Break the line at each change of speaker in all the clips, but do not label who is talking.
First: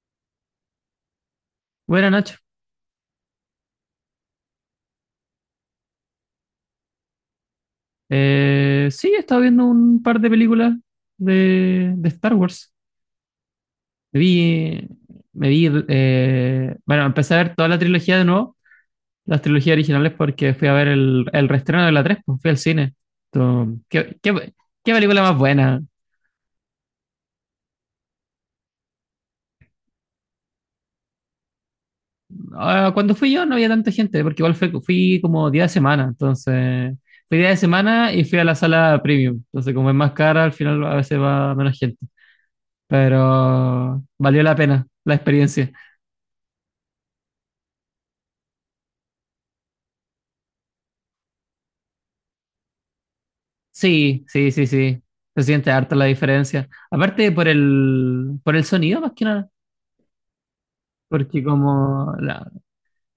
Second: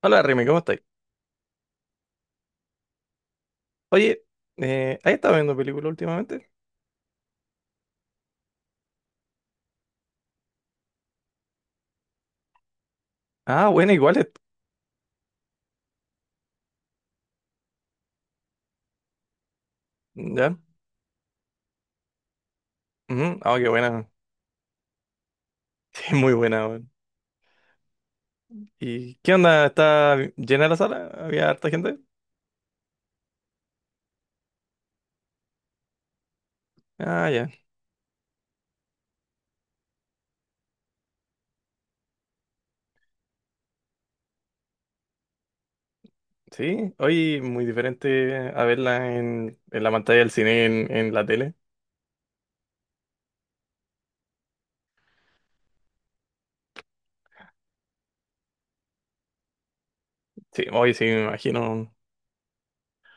Hola Remy, ¿cómo estáis?
Buena Nacho.
Oye, ¿has estado viendo películas últimamente?
Sí, he estado viendo un par de películas de Star Wars.
Ah, buena, igual
Me
es.
vi, me vi, bueno, empecé a ver toda la trilogía de nuevo, las trilogías originales, porque
¿Ya?
fui a ver el reestreno de la 3, pues fui al cine.
Ujú. Ah, qué
Entonces,
buena.
¿ qué película más buena?
Qué muy buena, weón. ¿Y qué onda? ¿Está llena la sala? ¿Había harta gente?
Ah, cuando fui yo no había tanta gente, porque igual fui como día de semana, entonces
Ah,
fui día
ya.
de semana y fui a la sala premium. Entonces, como es más cara, al final a veces va menos gente. Pero valió la pena la experiencia.
Sí, hoy muy diferente a verla en la pantalla del cine, en la tele.
Sí, sí, sí, sí. Se siente harta la diferencia. Aparte por por el sonido más que nada,
Sí, hoy sí, me
porque
imagino.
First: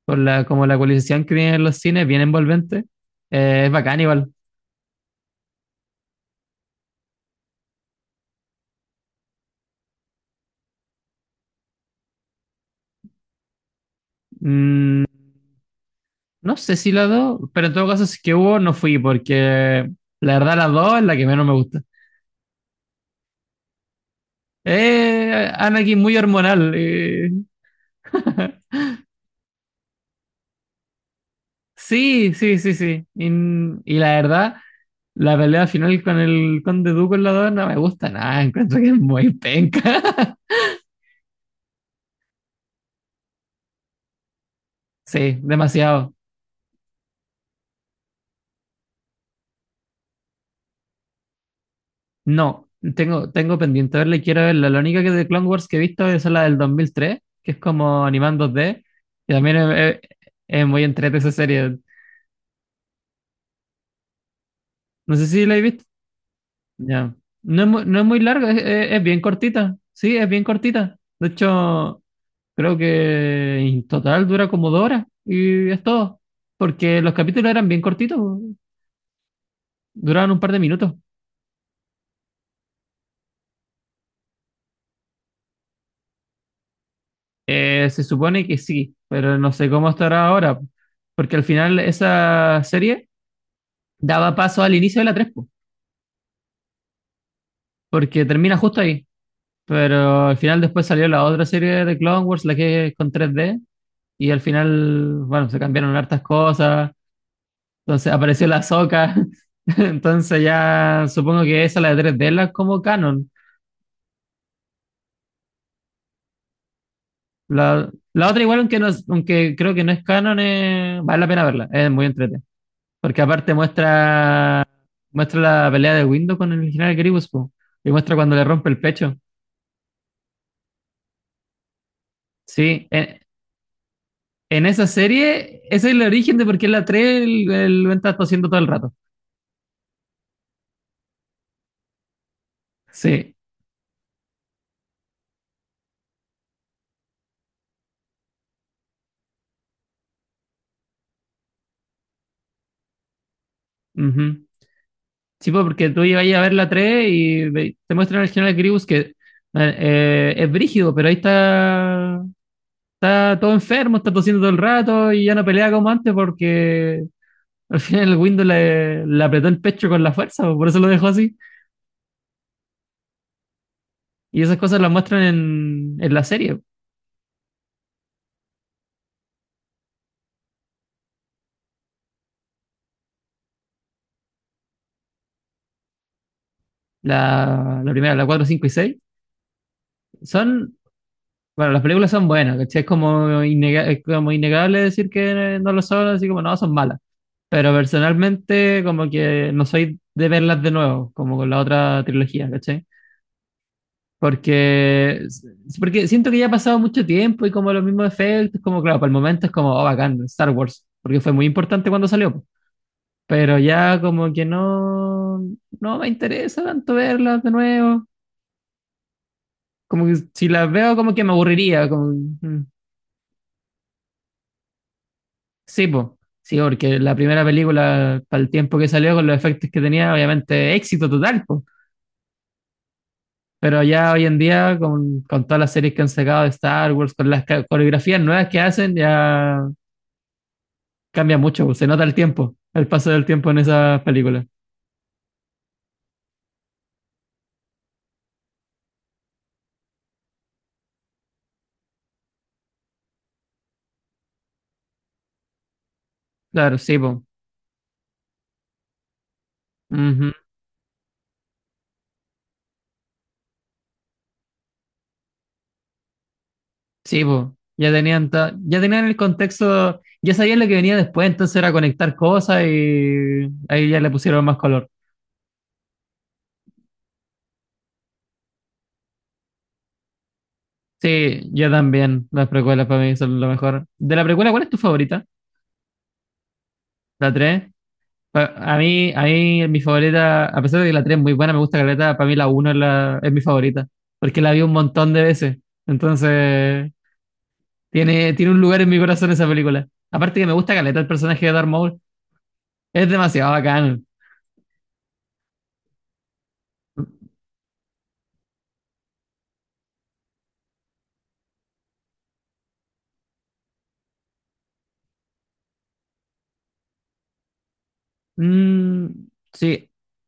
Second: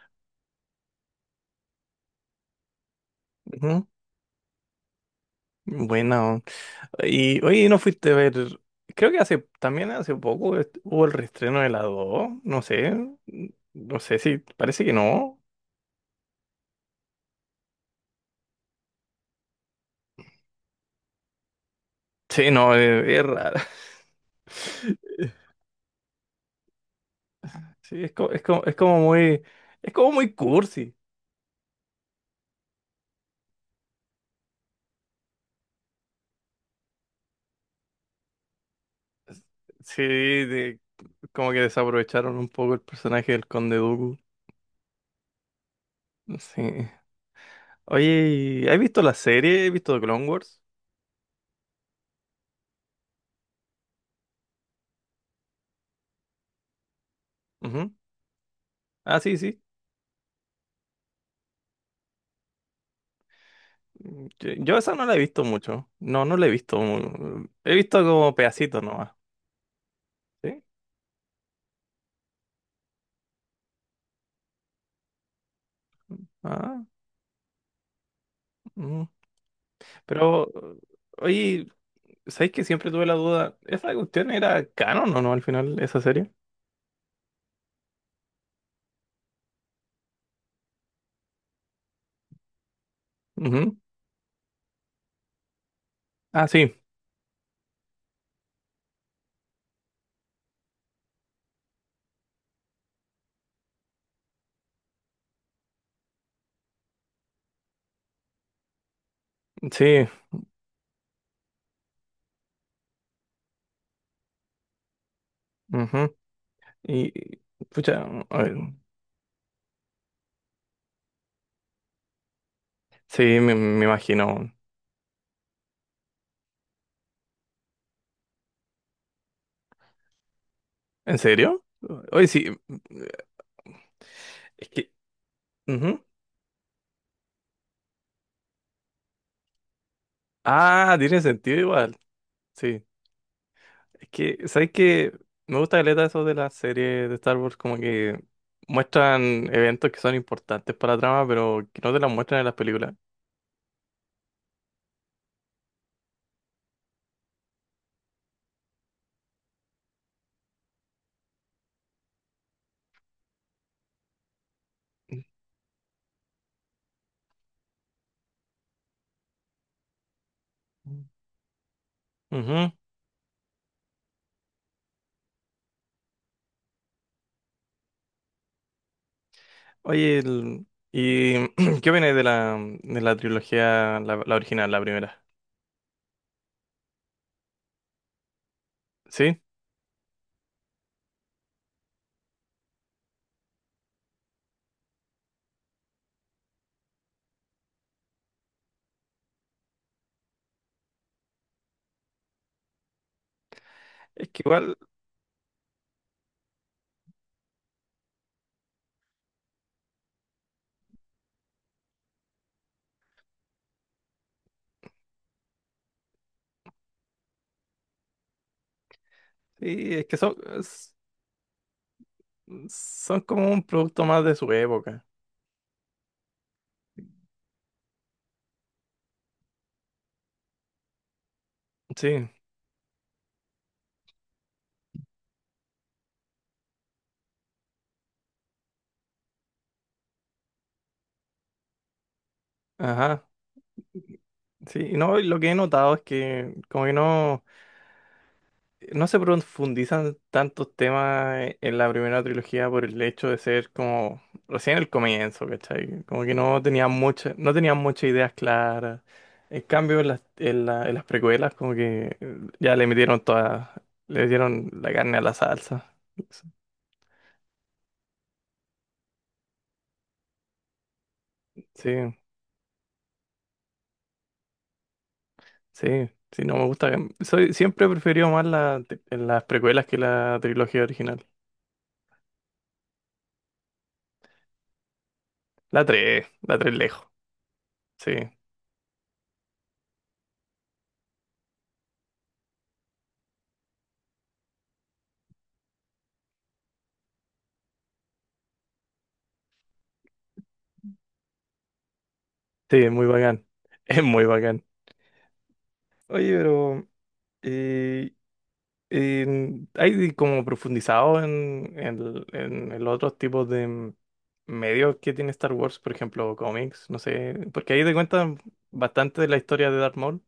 por como la ecualización que tienen los cines, bien envolvente, es
Ujú.
bacán igual.
Buena, weón. Y hoy no fuiste a ver. Creo que hace también hace poco hubo el reestreno de la 2. No sé. No sé si. Parece que
Mm,
no.
no sé si la dos, pero en todo caso si es que hubo, no fui, porque la verdad la dos es la que menos me gusta.
Sí, no, es raro.
Anakin muy hormonal.
Sí, es, es como muy cursi.
Sí, sí, sí, sí. Y la verdad... La pelea final con el Conde Dooku en la 2 no me gusta nada, encuentro que es muy
Sí,
penca.
como que desaprovecharon un poco el personaje del Conde Dooku.
Sí, demasiado.
Sí. Oye, ¿has visto la serie? ¿Has visto The Clone Wars?
No, tengo pendiente verla y quiero verla. La única que de Clone Wars que he visto es la del 2003, que es
Ujú.
como animando 2D,
Ah,
y
sí,
también
sí.
es muy entrete esa serie.
Mm, yo esa no la
No
he
sé
visto
si la he visto.
mucho. No, no la he visto.
Ya.
He visto
No es muy
como
larga,
pedacitos
es
nomás.
bien cortita. Sí, es bien
¿Sí?
cortita. De hecho, creo que en total dura como dos horas y es todo.
Ah,
Porque los capítulos eran bien cortitos.
mm.
Duraron un
Pero,
par de minutos.
oye, ¿sabéis que siempre tuve la duda? ¿Esa cuestión era canon o no al final, esa serie?
Se supone que sí, pero no sé cómo estará ahora, porque al final esa serie
Ujú.
daba paso al inicio de la 3 po,
Ah, sí.
porque termina justo ahí. Pero al final después salió la otra serie de Clone Wars, la que es con tres d y al final, bueno, se cambiaron hartas cosas, entonces apareció la Soca,
Sí,
entonces ya supongo que esa, la de 3D, es la es como canon.
ujú. Y, pucha,
La otra
a
igual, aunque, no, aunque creo que no es canon, vale la pena verla, es muy entretenida, porque
sí,
aparte
me imagino.
muestra Muestra la pelea de Windows con el original Gribus, po. Y muestra cuando le rompe el pecho.
¿En serio? Oye, sí, mm,
Sí,
mm,
en
es
esa
que,
serie, ese es el
ujú.
origen de por qué en la 3 el Venta está haciendo todo el rato.
Ah, tiene sentido igual, sí.
Sí.
Es que, ¿sabes qué? Me gusta caleta eso de las series de Star Wars, como que muestran eventos que son importantes para la trama, pero que no te las muestran en las películas.
Ujú. Sí, po, porque tú ibas a ver la 3 y te muestran el general Gribus que es brígido, pero ahí está, está todo enfermo, está tosiendo todo el rato y ya no pelea como antes porque al final el Windows le apretó el pecho con la fuerza, po, por eso lo dejó así.
Ujú.
Y esas cosas las muestran en la serie.
Oye, ¿y qué opinas de la trilogía, la original, la primera?
La la, primera, la 4 5 y 6
Sí,
son, bueno, las películas son buenas, ¿cachai? Es como, es como innegable decir que no lo son, así como no, son malas. Pero personalmente, como que no soy de verlas de nuevo, como con la otra trilogía, ¿cachai?
es que igual,
Porque, porque siento que ya ha pasado mucho tiempo y como los mismos efectos, como claro, para el momento es como, oh, bacán, Star Wars, porque fue muy importante cuando salió, po. Pero ya como que no me interesa tanto verlas de nuevo.
sí, es
Como que
que son,
si las veo, como que me aburriría. Como, mm,
son como un producto más de su época.
sí, po. Sí, porque la primera película, para el tiempo que salió, con los efectos que tenía, obviamente éxito total, po.
Sí,
Pero ya hoy en día, con todas las series que han sacado de Star Wars, con las coreografías nuevas que hacen, ya cambia mucho, po. Se nota el tiempo, el paso del
ajá.
tiempo en esas películas.
Sí, y no, y lo que he notado es que como que no, no se profundizan tantos temas en la primera trilogía por el hecho de ser como recién el comienzo, ¿cachai? Como que no
Claro,
tenían
sí, po.
muchas, no tenían muchas ideas claras. En cambio, en las,
Ujú.
en las precuelas como que ya le metieron toda, le dieron la carne a la salsa.
Sí, po. Ya tenían el contexto, ya sabían lo que venía después, entonces era
Sí.
conectar cosas y ahí ya le pusieron más color.
Sí, sí, no me gusta. Soy, siempre he preferido más la, las precuelas que la trilogía original.
Sí, yo también. Las precuelas para mí son lo mejor. De la precuela, ¿cuál es tu favorita?
La 3 lejos.
¿La 3.
Sí,
A a mí, mi favorita, a pesar de que la 3 es muy buena, me gusta Caleta, para mí la uno es mi favorita, porque la vi un montón de veces. Entonces, tiene un lugar en mi corazón esa película. Aparte que me gusta Caleta, el personaje de Darth Maul
sí, es muy
es
bacán.
demasiado
Es
bacán.
muy bacán. Oye, pero eh, ¿hay como profundizado en el otros tipos de medios que tiene Star Wars? Por ejemplo, cómics, no sé. Porque ahí te cuentan bastante de
Mm,
la historia de
sí.
Darth Maul.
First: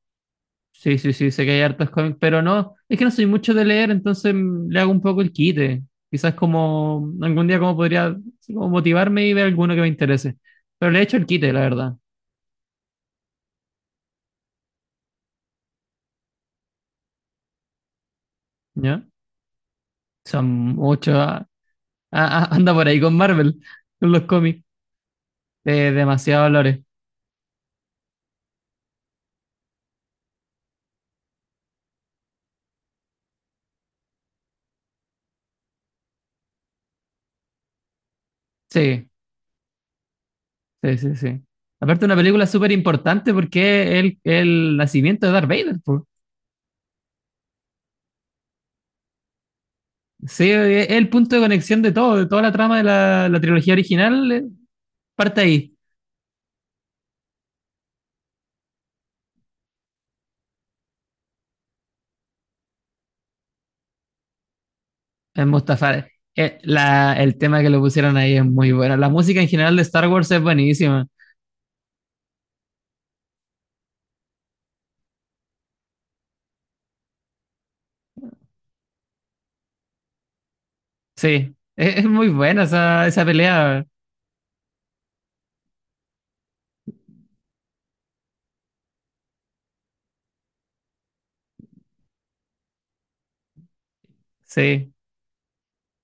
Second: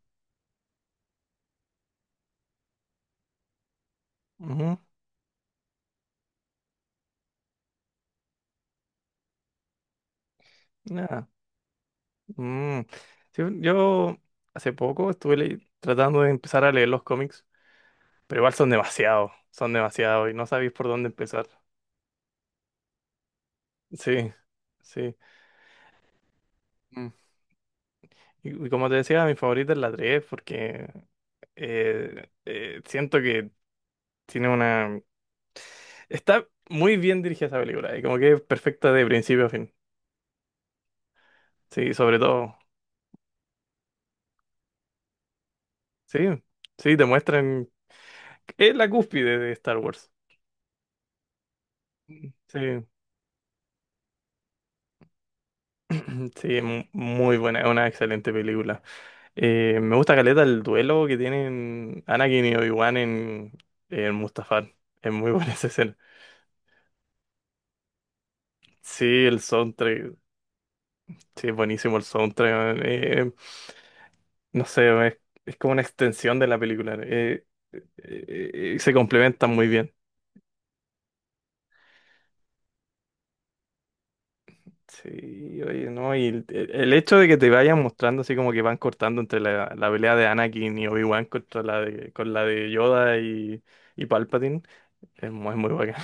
Sí, sí, sí, sé que hay hartos cómics, pero no, es que no soy mucho de leer, entonces mm,
Ujú,
le hago un poco el quite. Quizás como algún día como podría así como motivarme y ver alguno que me interese. Pero le he hecho el
nada.
quite, la verdad,
Mm, sí, yo hace poco estuve tratando de empezar a leer los cómics, pero igual
¿ya?
son demasiados y no
Son
sabéis por dónde
muchos,
empezar.
ah, ah, ah, anda por ahí con Marvel, con los
Sí,
cómics,
sí.
de demasiado valores.
Mm. Y como te decía, mi favorita es la 3 porque siento que tiene una... Está muy bien dirigida esa película y como que es perfecta de
Sí,
principio a fin.
sí, sí, sí.
Sí,
Aparte una
sobre
película
todo.
súper importante porque es el nacimiento de Darth Vader, po.
Sí, sí, te muestran... Es la cúspide de Star Wars.
Sí, es el punto de conexión de todo, de toda la
Sí,
trama de la trilogía original, parte ahí.
sí, muy buena, es una excelente película. Me gusta caleta el duelo que tienen Anakin y Obi-Wan en Mustafar. Es muy
Es
buena esa escena.
Mustafar. El tema que le pusieron ahí es muy bueno.
Sí,
La
el
música en general de Star
soundtrack.
Wars es buenísima.
Sí, es buenísimo el soundtrack, man. No sé, es como una extensión de la película. Se complementan muy bien.
Sí, es muy buena esa pelea.
Sí, oye, no, y el hecho de que te vayan mostrando así como que van cortando entre la, la pelea de Anakin y Obi-Wan contra la de, con la de Yoda y Palpatine,
Sí,
es muy, muy bacán.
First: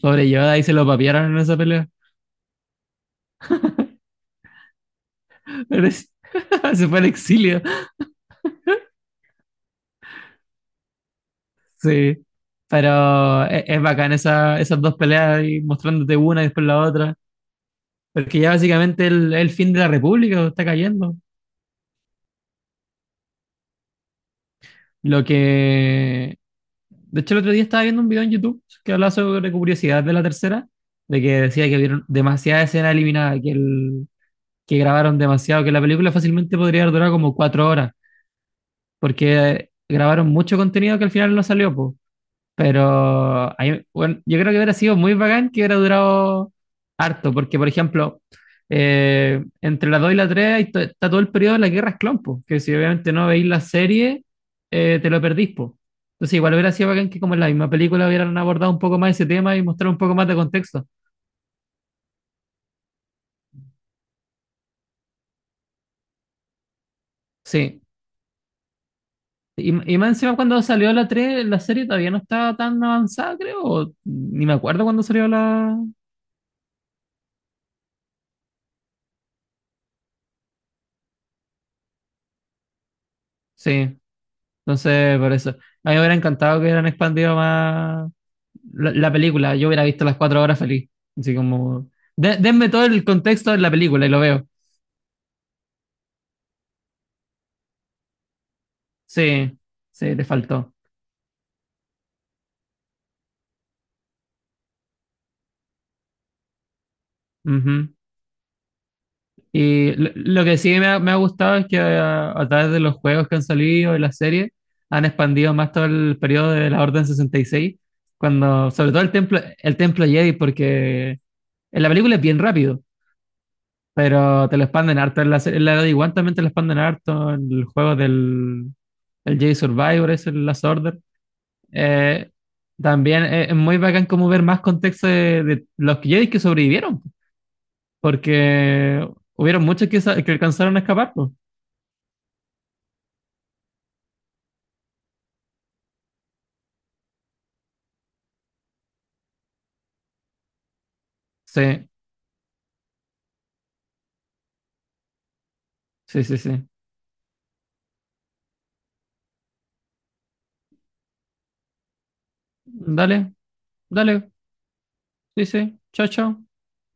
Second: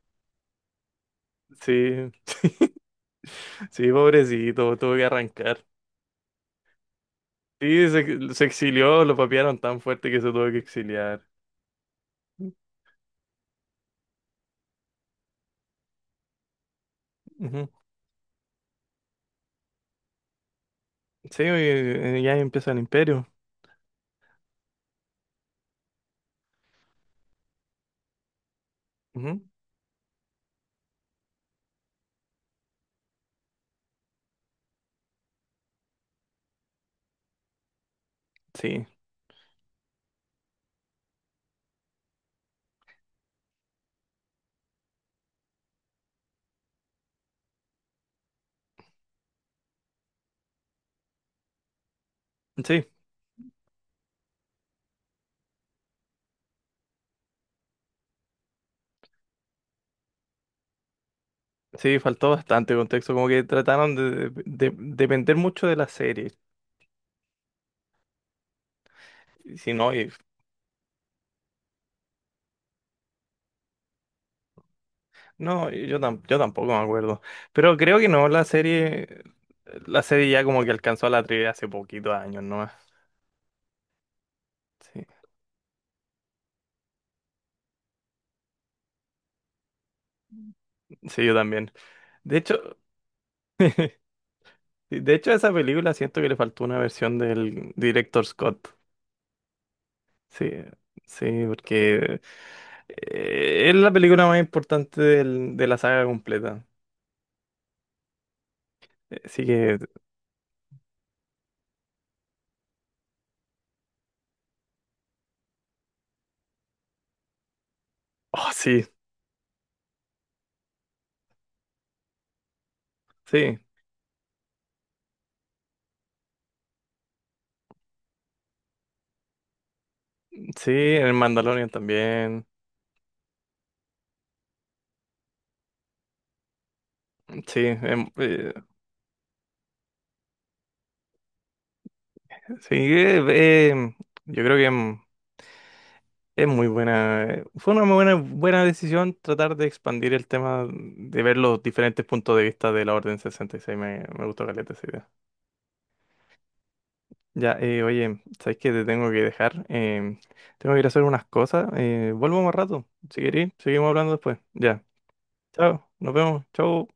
pobre Yoda, ahí se lo papiaron en esa pelea.
Sí, sí, pobrecito, tuve que arrancar.
Pero es- se fue al exilio.
Sí, se exilió, lo papearon tan fuerte que se tuvo que exiliar.
Sí, pero es bacán esas dos peleas y mostrándote una y después la otra.
Ujú.
Porque ya básicamente el fin de la República está cayendo.
Sí, ya empieza el imperio.
Lo que De hecho, el otro día estaba viendo un video en YouTube que hablaba
Ujú.
sobre curiosidad de la tercera, de que decía que vieron demasiada escena eliminada, que grabaron demasiado, que la película fácilmente podría haber durado como cuatro horas,
Sí,
porque grabaron mucho contenido que al final no salió, po. Bueno, yo creo que hubiera sido muy bacán que hubiera durado harto, porque por ejemplo, entre la 2 y la 3 está todo el periodo de las guerras clon, po, que si
sí,
obviamente no veis la serie, te lo perdís, po. Entonces igual hubiera sido bacán que como en la misma película hubieran abordado un poco más ese tema y mostrar un poco más de contexto.
sí, faltó bastante contexto, como que trataron de, depender mucho de la serie.
Sí.
Y si no,
Y más encima cuando salió la 3 la serie todavía no estaba tan avanzada, creo, o ni me acuerdo cuando salió
no,
la...
yo, yo tampoco me acuerdo. Pero creo que no, la serie ya como que alcanzó a la trivia hace poquitos años, ¿no?
Sí,
Sí,
entonces por eso. A mí me hubiera encantado que hubieran expandido más la película, yo hubiera visto las cuatro horas feliz.
sí, yo
Así
también.
como,
De
denme
hecho,
todo el contexto de la película y lo veo.
de hecho a esa película siento que le faltó una versión del director Scott.
Sí, sí, le
Sí,
faltó.
sí, porque es la película más importante de la saga completa.
Ujú.
Así que,
Y lo que sí me ha gustado es que a través de los juegos que han salido y las series, han expandido más todo el periodo de la Orden sesenta y seis
oh,
cuando,
sí,
sobre todo el templo Jedi, porque en la película es bien rápido,
sí,
pero te lo expanden harto. En la de Obi-Wan también te lo expanden harto, en el juego del el Jedi Survivor, es el Last
sí,
Order.
en el Mandalorian
Eh,
también.
también es muy bacán como ver más contexto de los Jedi que sobrevivieron,
Sí,
porque hubieron muchos que alcanzaron a escapar, pues.
sí, eh, eh, yo creo que es muy buena. Eh, fue una muy buena, buena decisión tratar de expandir el tema, de ver los
Sí,
diferentes puntos de vista de la Orden 66. Me gustó caleta esa idea.
sí, sí, sí.
Ya, oye, sabes que te tengo que dejar. Em, tengo que ir a hacer unas cosas. Eh, vuelvo más rato. Si
Dale,
querés, seguimos hablando
dale,
después. Ya,
sí, sí,
chao,
chao,
nos vemos,
chao.
chao.